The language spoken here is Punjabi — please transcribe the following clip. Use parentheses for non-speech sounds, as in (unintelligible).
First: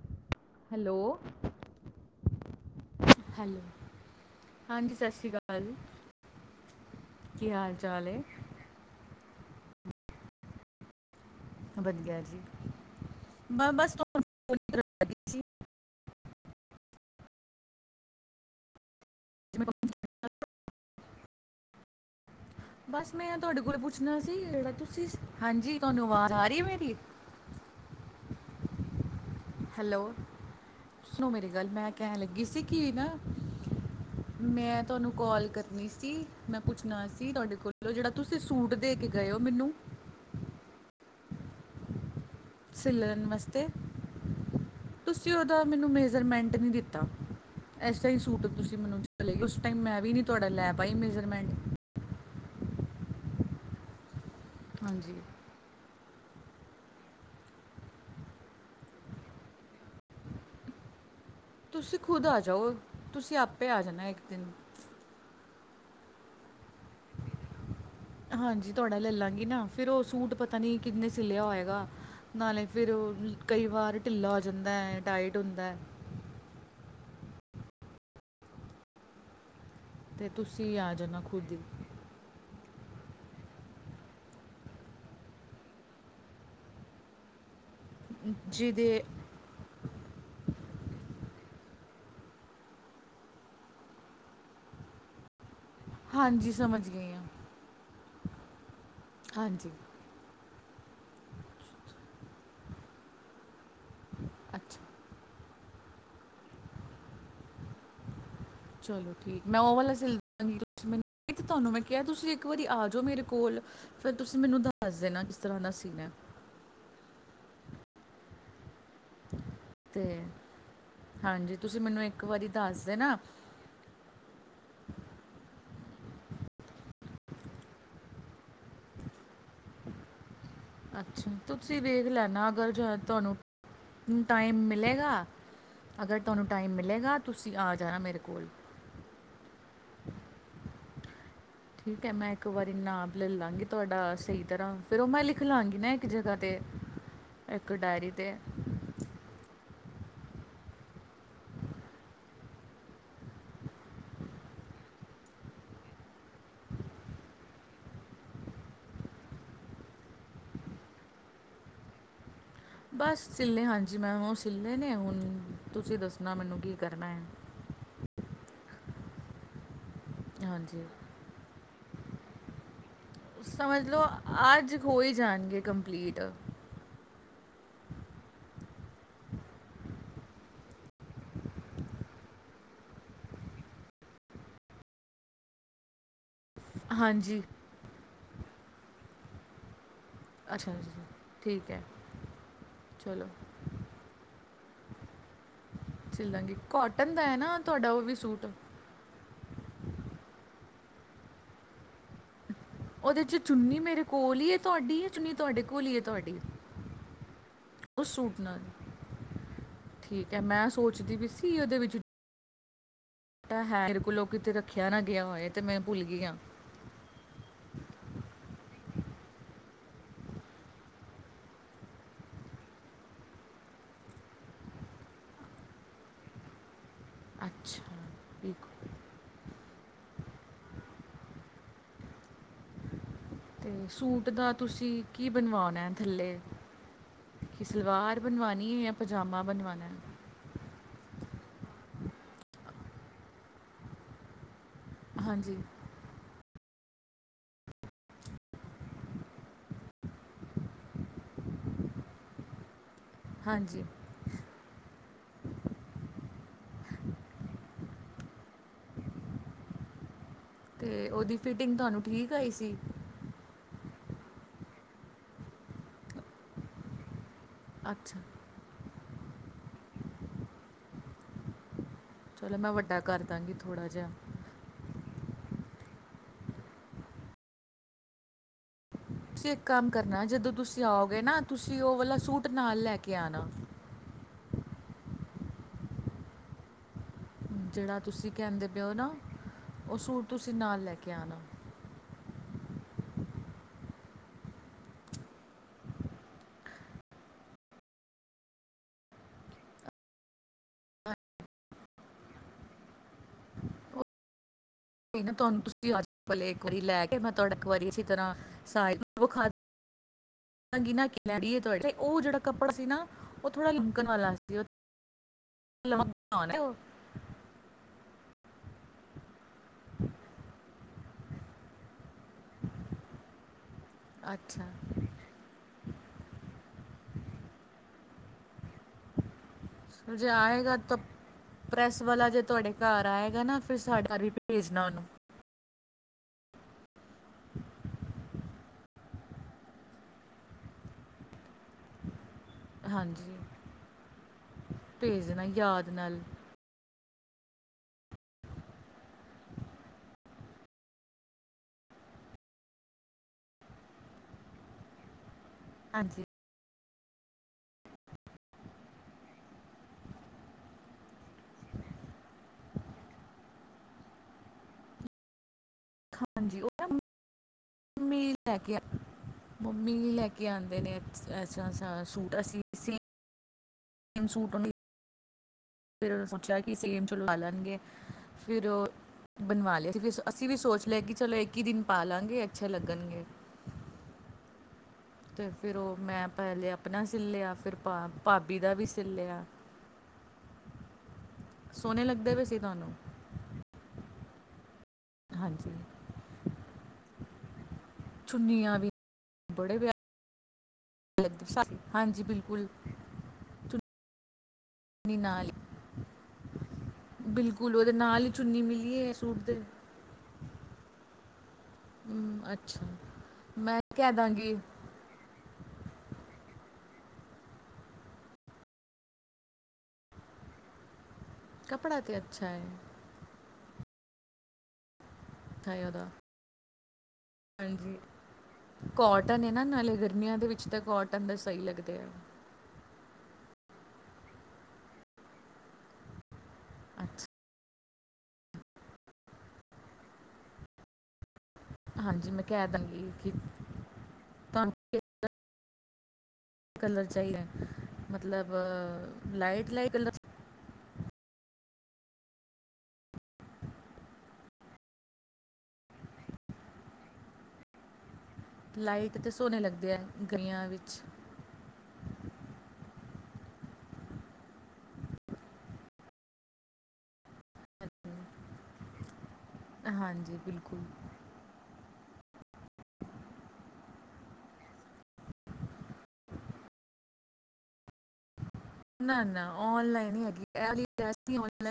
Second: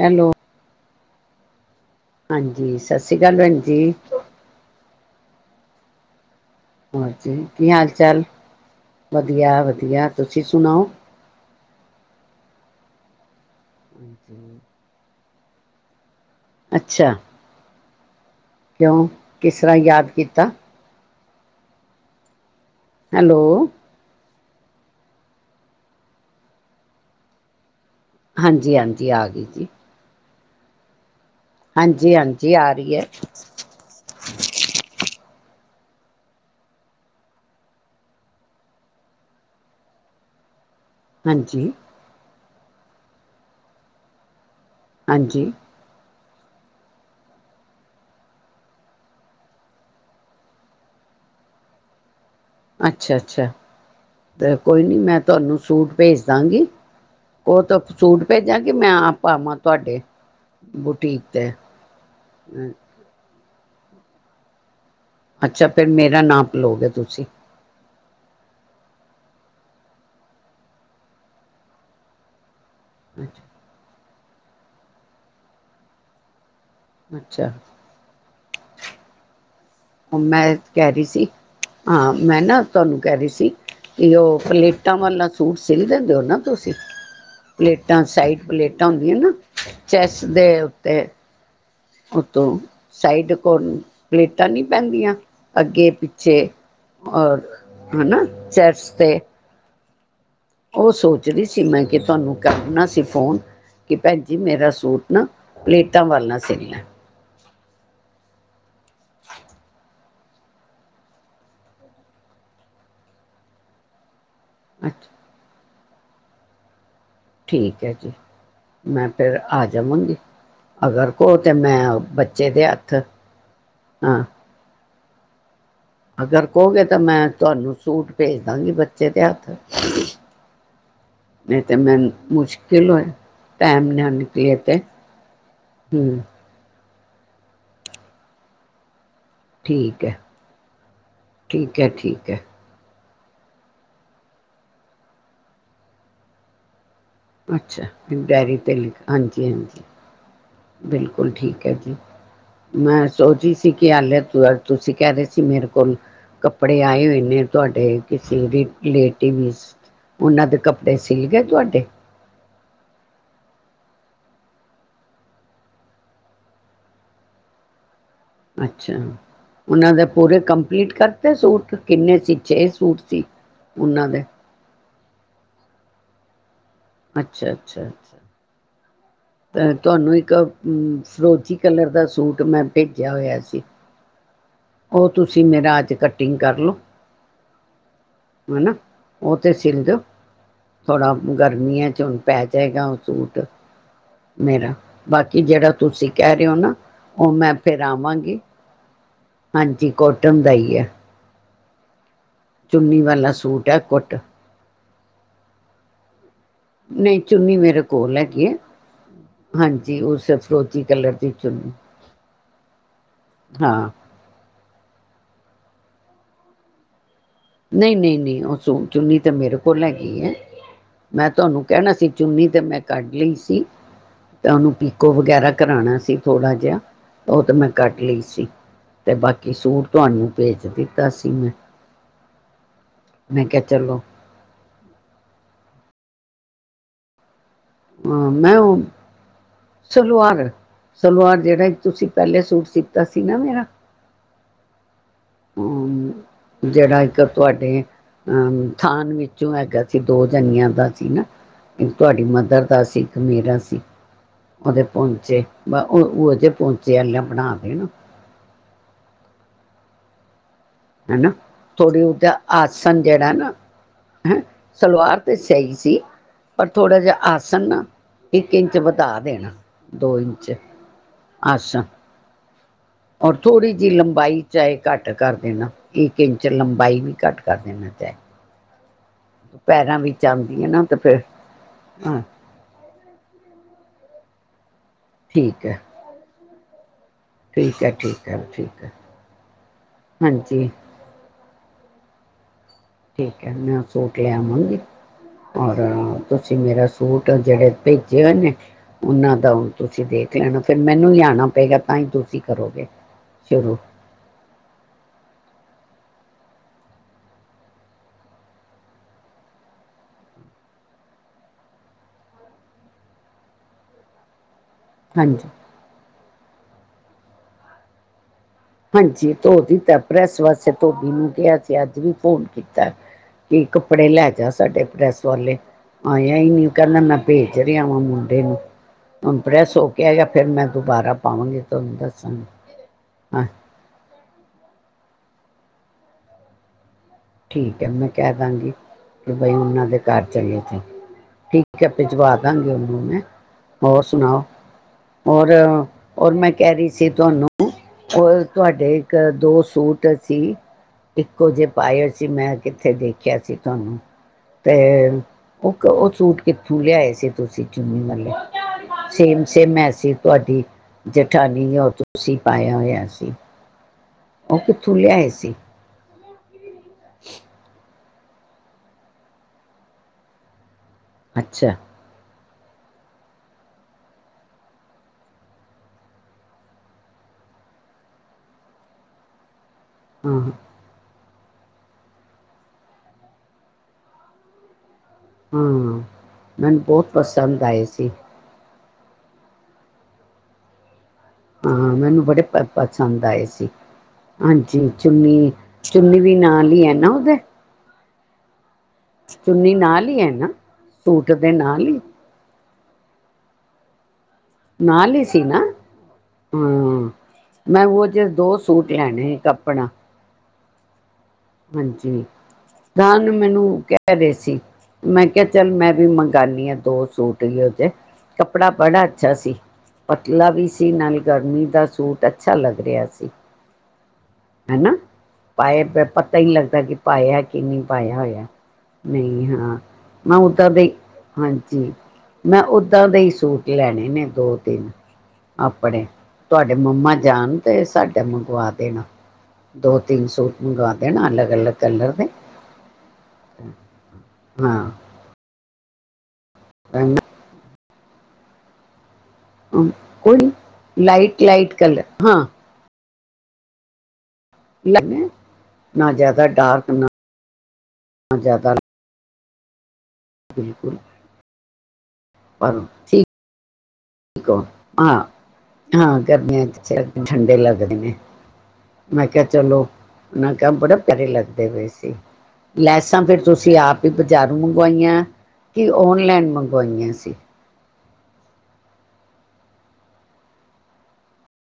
ਹੈਲੋ। ਹੈਲੋ। ਹਾਂਜੀ, ਸਤਿ ਸ੍ਰੀ ਅਕਾਲ ਭੈਣ ਹੈਲੋ ਜੀ। ਹਾਂਜੀ (unintelligible) ਹੋਰ ਜੀ ਕੀ ਹਾਲ ਚਾਲ ਵਧ ਵਧੀਆ ਵਧੀਆ ਤੁਸੀਂ ਸੁਣਾਓ। ਵਧੀਆ ਜੀ। ਬ- ਬਸ ਤੁਹਾਨੂੰ ਹਾਂਜੀ। ਕਰਨ ਲੱਗੀ ਸੀ। ਅੱਛਾ। ਕਿਉਂ ਕਿਸ ਤਰ੍ਹਾਂ ਯਾਦ ਕੀਤਾ। ਬਸ ਮੈਂ ਹੈਲੋ ਤੁਹਾਡੇ ਕੋਲ ਪੁੱਛਣਾ। ਜਿਹੜਾ ਤੁਸੀਂ ਹਾਂਜੀ ਤੁਹਾਨੂੰ ਆਵਾਜ਼ ਆ ਰਹੀ ਮੇਰੀ। ਹਾਂਜੀ ਹਾਂਜੀ ਆ ਗਈ। ਜੀ ਹੈਲੋ, ਸੁਣੋ ਮੇਰੀ ਗੱਲ ਮੈਂ ਹਾਂਜੀ ਕਹਿਣ ਲੱਗੀ ਹਾਂਜੀ ਸੀ ਆ ਕਿ ਰਹੀ ਨਾ ਹੈ ਮੈਂ ਤੁਹਾਨੂੰ ਕਾਲ ਕਰ ਸੀ ਮੈਂ ਪੁੱਛਣਾ ਸੀ ਤੁਹਾਡੇ ਕੋਲੋਂ ਜਿਹੜਾ ਤੁਸੀਂ ਸੂਟ ਦੇ ਕੇ ਗਏ ਹੋ ਮੈਨੂੰ ਹਾਂਜੀ, ਸਿੱਲਰ ਨਮਸਤੇ। ਤੁਸੀਂ ਹਾਂਜੀ ਉਹਦਾ ਮੈਨੂੰ ਮੇ ਮਜਰਮੈਂਟ ਨਹੀਂ ਦਿੱਤਾ ਇਸ ਤਾਈ ਸੂਟ ਤੁਸੀਂ ਮੈਨੂੰ ਉਸ ਟਾਈਮ ਮੈਂ ਵੀ ਨਹੀਂ ਤੁਹਾਡਾ ਲੈ ਪਾਈ ਮੇਜਰਮੈਂਟ। ਅੱਛਾ ਅੱਛਾ। ਤੇ ਕੋਈ ਨੀ ਹਾਂਜੀ ਮੈਂ ਤੁਹਾਨੂੰ ਸੂਟ ਭੇਜ ਦਾਂਗੀ ਉਹ ਤੋਂ ਸੂਟ ਭੇਜਾਂਗੇ ਮੈਂ ਆਪ ਆਵਾਂ ਤੁਹਾਡੇ ਬੁਟੀਕ। ਤੇ ਤੁਸੀਂ ਖੁਦ ਆ ਜਾਓ ਤੁਸੀਂ ਆ ਆਪੇ ਆ ਜਾਣਾ ਇੱਕ ਦਿਨ। ਅੱਛਾ ਫਿਰ ਮੇਰਾ ਨਾਪ ਲਓਗੇ ਤੁਸੀਂ ਹਾਂਜੀ ਤੁਹਾਡਾ ਲੈ ਲਾਂਗੀ। ਕੀ ਨਾ ਫਿਰ ਉਹ ਸੂਟ ਪਤਾ ਨੀ ਕਿੰਨੇ ਸਿੱਲਿਆ ਹੋਏਗਾ ਨਾਲੇ ਫਿਰ ਔ ਅੱਛਾ ਕਈ ਵਾਰ ਢਿੱਲਾ ਹੋ ਜਾਂਦੈ ਯਾਂ ਟਾਈਟ ਹੁੰਦੈ। ਅੱਛਾ। ਹੁਣ ਤੇ ਮੈਂ ਐਤ ਤੁਸੀਂ ਕਹਿ ਆ ਰੀ ਜਾਣਾ ਸੀ ਖੁਦ ਹੀ ਹਾਂ ਮੈਂ ਨਾ ਤੁਆਨੂੰ ਕੈ ਰੀ ਸੀ ਕਿ ਔ ਪਲੇਟਾਂ ਵਾਲਾ ਸੂਟ ਸਿੱਲ ਦਿੰਦੇ ਔ ਨਾ ਤੁਸੀਂ? ਪਲੇਟਾਂ ਸਾਈਡ ਪਲੇਟਾਂ ਜਿਹਦੇ ਹੁੰਦੀਆਂ ਨਾ, ਚੈਸ ਦੇ ਉੱਤੇ ਉਤੋਂ ਸਾਈਡ ਕੋਲ ਪਲੇਟਾਂ ਨਈ ਪੈਂਦੀਆਂ ਅੱਗੇ ਪਿੱਛੇ ਹਾਂਜੀ ਸਮਝ ਗਈ ਹਾਂ ਔਰ ਹੈਨਾ ਚੈਸ ਹਾਂਜੀ। ਔ ਸੋਚ ਰੀ ਸੀ ਮੈਂ ਕਿ ਤੁਆਨੂੰ ਕਰਨਾ ਸੀ ਫੋਨ ਕਿ ਭੈਣਜੀ ਮੇਰਾ ਅੱਛਾ ਸੂਟ ਨਾ ਪਲੇਟਾਂ ਵਾਲਾ ਸਿਲਨੈ। ਚਲੋ ਠੀਕ। ਮੈਂ ਔ ਵਾਲਾ ਸਿਲਾਦਾਂਗੀ (unintelligible) ਤੁਸੀ ਮੈਨੂੰ ਤੁਆਨੂੰ ਮੈਂ ਕਿਹਾ ਤੁਸੀਂ ਇੱਕ ਵਾਰੀ ਆ ਜਾਓ ਮੇਰੇ ਕੋਲ ਫਿਰ ਤੁਸੀ ਮੈਨੂੰ ਦੱਸ ਅੱਛਾ ਦੇਨਾ ਕਿਸ ਤਰ੍ਹਾਂ ਦਾ ਸਿ ਲਨੈ। ਠੀਕ ਐ ਜੀ। ਮੈਂ ਫਿਰ ਆ ਜਾਵਗੀ ਤੇ ਅਗਰ ਕਔ ਤਾਂ ਹਾਂਜੀ ਤੁਸੀਂ ਮੈਂ ਮੈਨੂੰ ਇੱਕ ਵਾਰੀ ਬੱਚੇ ਦੇ ਦੱਸ ਹੱਥ, ਦੇਣਾ ਹਾਂ ਅਗਰ ਕਔਗੇ ਤੇ ਮੈਂ ਤੁਆਨੂੰ ਸੂਟ ਭੇਜ ਦਾਂਗੀ ਬੱਚੇ ਦੇ ਹੱਥ। ਅੱਛਾ ਤਾਂ ਨਹੀਂ ਤੇ ਤੁਸੀਂ ਵੇਖ ਮੈਨੂੰ ਲੈਣਾ ਅਗਰ ਜੋ ਮੁਸ਼ਕਿਲ ਹੈ ਹੋਏ ਤੁਆਨੂੰ ਟਾਈਮ ਨਾ ਨਿਕਲੇ ਟਾਈਮ ਤੇ ਮਿਲੇਗਾ, ਅਗਰ ਹੂੰ ਤੁਹਾਨੂੰ ਟਾਈਮ ਮਿ ਲੇਗਾ ਤੁਸੀ ਆ ਜਾਣਾ ਮੇਰੇ ਕੋਲ। ਠੀਕ ਐ। ਠੀਕ ਐ ਮੈਂ ਇੱਕ ਵਾਰੀ ਨਾ ਲੱਲ ਲਾਂਗੀ ਤੁਆਡਾ ਸਈ ਤਰ੍ਹਾਂ, ਫਿਰ ਔ ਮੈਂ ਲਿਖ ਲਾਂਗੀ ਨਾ ਇੱਕ ਜਗ੍ਹਾ ਤੇ ਇੱਕ ਅੱਛਾ ਡਾਇਰੀ ਡਾਇਰੀ ਤੇ ਲਿਖ, ਹਾਂਜੀ-ਹਾਂਜੀ। ਬਿਲਕੁਲ ਠੀਕ ਐ ਜੀ। ਮੈਂ ਸੋਚ ਰੀ ਸੀ ਕਿ ਹਾਲੇ ਤੁਆ, ਤੁਸੀਂ ਕਹਿ ਰਏ ਸੀ ਮੇਰੇ ਕੋਲ ਕੱਪੜੇ ਆਏ ਹੋਏ ਨੇ ਤੁਆਡੇ ਕਿਸੀ ਰਿਟ ਲੇਟਿਵ ਵੀ ਸ। ਉਹਨਾਂ ਦੇ ਕੱਪੜੇ ਸਿੱਲ ਗਏ ਤੁਆਡੇ? ਬਸ ਸਿੱਲ ਲਏ, ਹਾਂਜੀ ਮੈਂ ਉਹ ਸਿੱਲਨੇ ਨੇ ਹੁਣ ਤੁਸੀ ਦੱਸਣਾ ਮੈਨੂੰ ਕੀ ਕਰਨਾ ਐ। ਅੱਛਾ। ਔਨਾਂ ਦੇ ਪੂਰੇ ਹਾਂਜੀ ਕੰਪਲੀਟ ਕਰਤੇ ਸੂਟ। ਕਿੰਨੇ ਸੀ? ਛੇ ਸੂਟ ਸੀ, ਸਮਝ ਲਓ ਉਹਨਾਂ ਦੇ। ਟ। ਅੱਛਾ, ਅੱਛਾ, ਅੱਛਾ। ਤੇ ਤੁਆਨੂੰ ਇੱਕ ਹੰ ਫਰੋਜ਼ੀ ਕਲਰ ਦਾ ਸੂਟ ਮੈਂ ਭੇਜਿਆ ਹੋਇਆ ਸੀ, ਉਹ ਤੁਸੀ ਮੇਰਾ ਅੱਜ ਕਟਿੰਗ ਹਾਂਜੀ। ਹੈ ਨਾ ਔ ਤੇ ਸਿਲ ਦੋ। ਅੱਛਾ ਜੀ ਥੋੜ੍ਹਾ ਠੀਕ ਹੈ ਗਰਮੀਆਂ ਚ ਹੁਣ ਪੈ ਜਾਏਗਾ ਔ ਚਲੋ ਸੂਟ। ਮੇਰਾ ਬਾਕੀ ਜਿਹੜਾ ਤੁਸੀਂ ਕਹਿ ਰਹੇ ਹੋ ਸਿਲਾਂਗੀ ਨਾ, ਕਾਟਨ ਦਾ ਉਹ ਹੈ ਮੈਂ ਨਾ ਫਿਰ ਤੁਹਾਡਾ ਉਹ ਵੀ ਆਵਾਂਗੀ ਸੂਟ ਹਾਂਜੀ ਕੋਟਨ ਦਾ ਹੀ ਹੈ ਚੁੰਨੀ ਉਹਦੇ ਵਾਲਾ ਚ ਸੂਟ ਹੈ ਚੁੰਨੀ ਮੇਰੇ ਕੋਟ ਕੋਲ ਹੀਈ ਤੁਹਾਡੀ ਨੀ ਤੁਹਾਡੇ ਕੋਲ ਹੀ ਹੈ ਤੁਹਾਡੀ ਨਹੀਂ ਚੁੰਨੀ ਮੇਰੇ ਉਹ ਕੋਲ ਸੂਟ ਹੈਗੀ ਹੈ ਨਾਲ ਹਾਂਜੀ ਉਸ ਠੀਕ ਸਿਰ ਹੈ ਮੈਂ ਫਰੋਜ਼ ਕਲਰ ਸੋਚਦੀ ਵੀ ਦੀ ਸੀ ਚੁੰਨੀ ਉਹਦੇ ਵਿੱਚ ਹੈ ਹਾਂ ਮੇਰੇ ਕੋਲ ਕਿਥਤੇ ਰੱਖ ਖਿਆ ਨਾ ਗਿਆ ਹੋਆ ਤੇ ਮੈਂ ਭੁੱਲ ਗਈ ਹਾ ਨਹੀਂ, ਨਹੀਂ ਨਹੀਂ ਉਹ ਸੂਟ ਚੁੰਨੀ ਤਾਂ ਮੇਰੇ ਕੋਲ ਹੈਗੀ ਹੈ। ਮੈਂ ਤੁਹਾਨੂੰ ਕਹਿਣਾ ਸੀ ਚੁੰਨੀ ਤਾਂ ਮੈਂ ਕੱਢ ਲਈ ਸੀ ਤੇ ਉਹਨੂੰ ਪੀਕੋ ਵਗੈਰਾ ਕਰਾਉਣਾ ਸੀ। ਥੋੜ੍ਹਾ ਜਿਹਾ ਉਹ ਤਾਂ ਮੈਂ ਅੱਛਾ ਕੱਢ ਲਈ ਸੀ ਠੀਕ ਤੇ ਬਾਕੀ ਸੂਟ ਤੁਹਾਨੂੰ ਭੇਜ ਦਿੱਤਾ ਸੀ, ਮੈਂ ਮੈਂ ਕਿਹਾ ਅਤੇ ਚਲੋ ਸੂਟ ਦਾ ਤੁਸੀਂ ਕੀ ਬਣਵਾਉਣਾ ਥੱਲੇ ਕਿ ਸਲਵਾਰ ਹਾਂ ਮੈਂ ਬਣਵਾਉਣੀ ਉਹ ਹੈ ਜਾਂ ਪਜਾਮਾ ਬਣਵਾਉਣਾ ਸਲਵਾਰ ਸਲਵਾਰ ਜਿਹੜਾ ਤੁਸੀਂ ਪਹਿਲੇ ਸੂਟ ਸੀਤਾ ਸੀ ਨਾ ਮੇਰਾ ਹਾਂਜੀ ਜਿਹੜਾ ਇੱਕ ਤੁਹਾਡੇ ਥਾਨ ਵਿੱਚੋਂ ਹੈਗਾ ਸੀ, ਦੋ ਜਣਿਆਂ ਦਾ ਸੀ ਨਾ ਇੱਕ ਤੁਹਾਡੀ ਮਦਰ ਦਾ ਸੀ। ਇੱਕ ਮੇਰਾ ਸੀ, ਹਾਂਜੀ ਉਹਦੇ ਭੁੰਨ ਉਹ ਜਿਹੇ ਪਹਚੇ ਵਾਲਿਆਂ ਬਣਾ ਦੇਣਾ ਤੇ ਹਨਾ, ਉਹਦੀ ਫਿਟਿੰਗ ਤੁਹਾਨੂੰ ਥੋੜ੍ਹੀ ਠੀਕ ਉਹਦਾ ਆਈ ਸੀ ਆਸਨ ਜਿਹੜਾ ਨਾ ਹੈਂ, ਸਲਵਾਰ ਤੇ ਸਹੀ ਸੀ ਪਰ ਥੋੜਾ ਜਿਹਾ ਆਸ ਸੰ ਅੱਛਾ ਇੱਕ ਇੰਚ ਵਧਾਰ ਦੇਣਾ ਦੋ ਇੰਚ ਅੱਛਾ ਚਲੋ ਮੈਂ ਕਰ ਰ ਦਾਂਗੀ ਥੋੜ੍ਹੀ ਥੋੜਾ ਜਿਹੀ ਜਿਹਾ ਲੰਬਾਈ ਚਾਹੇ ਘੱਟ ਕਰ ਦੇਣਾ ਇੱਕ ਇੰਚ ਲੰਬਾਈ ਵੀ ਘੱਟ ਕਰ ਦਿੰਦਾ ਤੇ ਤੁਸੀਂ ਇੱਕ ਕੰਮ ਕਰਨਾ ਜਦੋਂ ਹੈ ਨਾ ਤੁਸੀਂ ਤੇ ਆਓਗੇ ਫਿਰ ਨਾ ਤੁਸੀਂ ਉਹ ਵਾਲਾ ਹਾਂ ਸੂਟ ਨਾਲ ਲੈ ਕੇ ਆਣਾ ਠੀਕ ਹੈ। ਠੀਕ ਹੈ ਜਿਹੜਾ ਠੀਕ ਤੁਸੀਂ ਹੈ ਕਹਿੰਦੇ ਠੀਕ ਹੈ ਪਿਉ ਨਾ ਉਹ ਸੂਟ ਤੁਸੀਂ ਹਾਂਜੀ ਨਾਲ ਲੈ ਕੇ ਆਉਣਾ ਠੀਕ ਹੈ, ਮੈਂ ਸੂਟ ਲਿਆਵਾਂਗੀ ਔਰ ਤੁਸੀਂ ਮੇਰਾ ਸੂਟ ਜਿਹੜੇ ਭੇਜੇ ਹੋਏ ਨੇ ਉਹਨਾਂ ਦਾ ਤੁਸੀਂ ਦੇਖ ਲੈਣਾ ਫੇਰ ਮੈਨੂੰ ਲਿਆਣਾ ਪਏਗਾ ਤਾਂ ਹੀ ਤੁਸੀਂ ਕਰੋਗੇ ਸ਼ੁਰੂ ਉਹ ਤੁਹਾਨੂੰ ਸੀ ਪਲੇ ਵਾਰੀ ਲੈ ਕੇ ਮੈਂ ਤੁਹਾਡਾ ਇੱਕ ਵਾਰੀ ਅ ਤਰ੍ਹਾਂ ਉਹ ਜਿਹੜਾ ਕੱਪੜਾ ਸੀ ਨਾ ਉਹ ਥੋੜਾ ਲਿਕਣ ਵਾਲਾ ਸੀ ਹਾਂਜੀ (unintelligible) ਹਾਂਜੀ ਧੋ ਦਿੱਤਾ ਪ੍ਰੈਸ ਵਾਸਤੇ ਧੋਬੀ ਨੂੰ ਕਿਹਾ ਸੀ, ਅੱਜ ਵੀ ਫੋਨ ਕੀਤਾ ਕਿ ਕੱਪੜੇ ਲੈ ਜਾ ਅੱਛਾ ਸਾਡੇ ਪ੍ਰੈਸ ਵਾਲੇ ਆ ਯ ਇਹ ਨੀ ਕਹਿੰਦਾ ਮੈਂ ਭੇਜ ਰਿਹਾ ਵਾਂ ਮੁੰਡੇ ਨੂੰ ਹੁਣ ਪ੍ਰੈਸ ਹੋ ਕੇ ਚਲੋ ਆਗਏ ਨੇ ਜੇ ਫੇਿਰ ਮੈਂ ਆਏਗਾ ਤਾਂ ਦੁਬਾਰਾ ਪਾਵਾਂਗੀ ਤੁਹਾਨੂੰ ਪ੍ਰੈਸ ਵਾਲਾ ਜੇ ਦੱਸਾਂਗੀ ਤੁਹਾਡੇ ਘਰ ਹਾਂ ਆਏਗਾ ਨਾ ਫਿਰ ਸਾਡਾ ਭੇਜਣਾ ਉਹਨੂੰ ਠੀਕ ਹ ਮੈਂ ਕਹਿ ਦਾਂਗੀ ਕਿ ਬਈ ਉਹਨਾਂ ਦੇ ਘਰ ਚੱਲੇ ਠੀਕ ਹ ਤੇ ਜਵਾਬ ਹਾਂਜੀ ਔਰ ਸੁਣਾਓ ਭੇਜ ਦੇਣਾ ਔਰ ਯਾਦ ਨਾਲ ਔਰ ਮੈਂ ਕਹਿ ਰਹੀ ਮੁੜਕੇ ਜਾਂ ਜੇ ਤੁਹਾਨੂੰ ਤੁਹਾਡੇ ਦੋ ਸੂਟ ਅਸੀਂ ਇੱਕੋ ਜਿਹੇ ਪਾਏ ਜੀ ਮੈਂ ਕਿੱਥੇ ਦੇਖਿਆ ਸੀ ਤੁਹਾਨੂੰ ਤੇ ਉਹ ਉਹ ਹਾਂਜੀ ਸੂਟ ਕੀਤੀ ਲਿਆਏ ਸੀ ਤੁਸੀਂ ਚੁੰਨੀ ਵਾਲੇ ਸੇਮ ਸੇਮ ਮੈਸੇਜ ਤੁਹਾਡੀ ਜੇਠਾਣੀ ਨੇ ਤੁਸੀਂ ਪਾਇਆ ਹੋਇਆ ਸੀ ਉਹ ਕਿੱਥੋਂ ਲਿਆਏ ਸੀ ਹਾਂਜੀ ਉਹ ਮੰਮੀ ਲੈ ਕੇ ਮੰਮੀ ਲੈ ਕੇ ਆਉਂਦੇ ਨੇ ਅੱਛਾ ਸੂਟ ਅਸੀਂ ਸੇਮ ਸੂਟਦੇ ਫਿਰ ਉਹਨ ਸੋਚਿਆ ਕਿ ਸੇਮ ਚਲਵਾ ਲੈਣਗੇ ਫਿਰ ਉਹ ਬਣਵਾ ਲਿਆ ਹਾਂ ਅਸੀਂ ਵੀ ਸੋਚ ਲਿਆ ਕਿ ਚਲੋ ਇੱਕ ਹੀ ਦਿਨ ਪਾ ਲਵਗੇ ਅੱਛੇ ਲੱਗਣਗੇ ਤੇ ਫਿਰ ਹਾਂ ਉਹ ਮੈਂ ਪਹਿਲੇ ਮੈਨੂੰ ਆਪਣਾ ਬਹੁਤ ਸ ਲਿਆ ਪਸੰਦ ਫਿਰ ਆਏ ਭ ਸੀ ਭਾਬੀ ਦਾ ਵੀ ਚੱਲਿਆ ਹਾਂ ਮੈਨੂੰ ਬੜੇ ਪ ਤੁਹਾਨੂੰ ਪਸੰਦ ਆਏ ਸੀ ਹਾਂਜੀ ਜੀ ਚੁੰਨੀ ਹਾਂਜੀ ਚੁੰਨੀ ਵੀ ਨਾਲ ਹੀ ਹੈ ਨਾ ਉਹਦੇ ਚੁੰਨੀਆਂ ਵੀ ਚੁੰਨੀ ਬੜੇ ਪਿਆਰੇ ਨਾਲ ਹੀ ਹੈ ਨਾ ਸੂਟ ਦੇ ਨਾਲ ਹੀ ਹਾਂਜੀ ਬਿਲਕੁਲ ਨਾਲ ਹੀ ਸੀ ਨਾ ਹਮ ਹੀ। ਬਿਲਕੁਲ ਮੈਂ ਉਹਦੇ ਉਹ ਨਾਲ ਜਿਹੇ ਹੀ ਦੋ ਚੁੰਨੀ ਸੂਟ ਮਿਲੀ ਹੈ ਲੈਣੇ ਸੀ ਸੂਟ ਦੇ ਕੱਪਣਾ ਹਾਂਜੀ ਹਮ, ਅੱਛਾ ਤਾਂ ਨੂੰ ਮੈਨੂੰ ਮੈਂ ਕਹਿ ਰਹੇ ਦਾਂਗੀ ਸੀ ਮੈਂ ਕਿਹਾ ਚਲ ਮੈਂ ਵੀ ਕਰਨੀ ਹ ਦੋ ਸੂਟ ਵੀ ਉਹ ਚੇ ਕੱਪੜਾ ਬੜਾ ਅੱਛਾ ਸੀ ਪਤਲਾ ਵੀ ਸੀ ਨਾਲ ਗਰਮੀ ਦਾ ਕਪੜਾ ਤੇ ਸੂਟ ਅੱਛਾ ਹੈ ਲੱਗ ਰਿਹਾ ਸੀ ਹਨਾ ਅੱਛਾ ਪਾਏ ਹੈ ਉਹਦਾ ਪਤਾ ਹੀੀ ਲੱਗਦਾ ਕਿ ਪਾਇਆ ਕਿ ਨਹੀਂ ਹਾਂਜੀ ਪਾਇਆ ਹੋਇਆ ਕਾਟਨ ਨਹੀਂ ਹੈ ਨਾ ਹਾਂ ਨਾਲੇ ਮੈਂ ਗਰਮੀਆਂ ਵਿੱਚ ਉੱਦਾਂ ਤਾਂ ਦੇ ਕਾਟਨ ਦਾ ਸਹੀ ਹਾਂਜੀ ਲੱਗਦੇ ਆ ਮੈਂ ਉਓਦਾਂ ਦੇ ਹੀ ਸੂਟ ਲੈਣੇ ਨੇ ਦੋ ਤਿੰਨ ਆਪਣੇ ਤੁਹਾਡੇ ਮੰਮਾ ਜਾਣ ਤੇ ਸਾਡੇ ਮੰਗਵਾ ਦੇਣਾ ਦੋ ਤਿੰਨ ਸੂਟ ਮੰਗਵਾਉਂਦੇ ਨਾ ਅਲੱਗ ਅਲੱਗ ਕਲਰ ਦੇ ਹਾਂਜੀ ਮੈਂ ਕਹਿ ਦਾਂਗੀ ਕਿ ਤੁਹਾਨੂੰ ਹਾਂ ਕਲਰ ਚਾਹੀਦਾ ਮਤਲਬ ਲਾਈਟ ਲਾਈਟ ਕਲ ਕੋਈ ਲਾਈਟ ਲਾਈਟ ਕਲਰ ਹਾਂ ਲ ਨਾ ਜ਼ਿਆਦਾ ਡਾਰਕ ਨਾ ਜ਼ਿਆਦਾ ਲਾਈਟ ਤੇ ਸੋਣੇ ਲਗਦੇ ਹੈ ਗਆਂ ਬਿਲਕੁਲ ਵਿੱਚ ਪਰ ਠੀਕ ਠਕ ਹਾਂ ਹਾਂ ਕਰਨ ਆ ਠੰਡੇ ਲੱਗਦੇ ਨੇ ਮੈਂ ਕਿਹਾ ਚਲੋ ਹਾਂਜੀ ਉਹਨਾਂ ਕਿਹਾ ਬਿਲਕੁਲ ਬੜੇ ਪਿਆਰੇ ਲੱਗਦੇ ਹੋਏ ਸੀ ਲੈਸਾਂ ਫਿਰ ਤੁਸੀਂ ਆਪ ਹੀ ਬਜ਼ਾਰੂ ਮੰਗਵਾਈਆਂ ਕਿ ਓਨਲਾਈਨ ਮੰਗਵਾਈਆਂ ਸੀ ਨਾ ਨਾ ਔਨਲਾਈਨ ਹੀ ਹੈਗੀ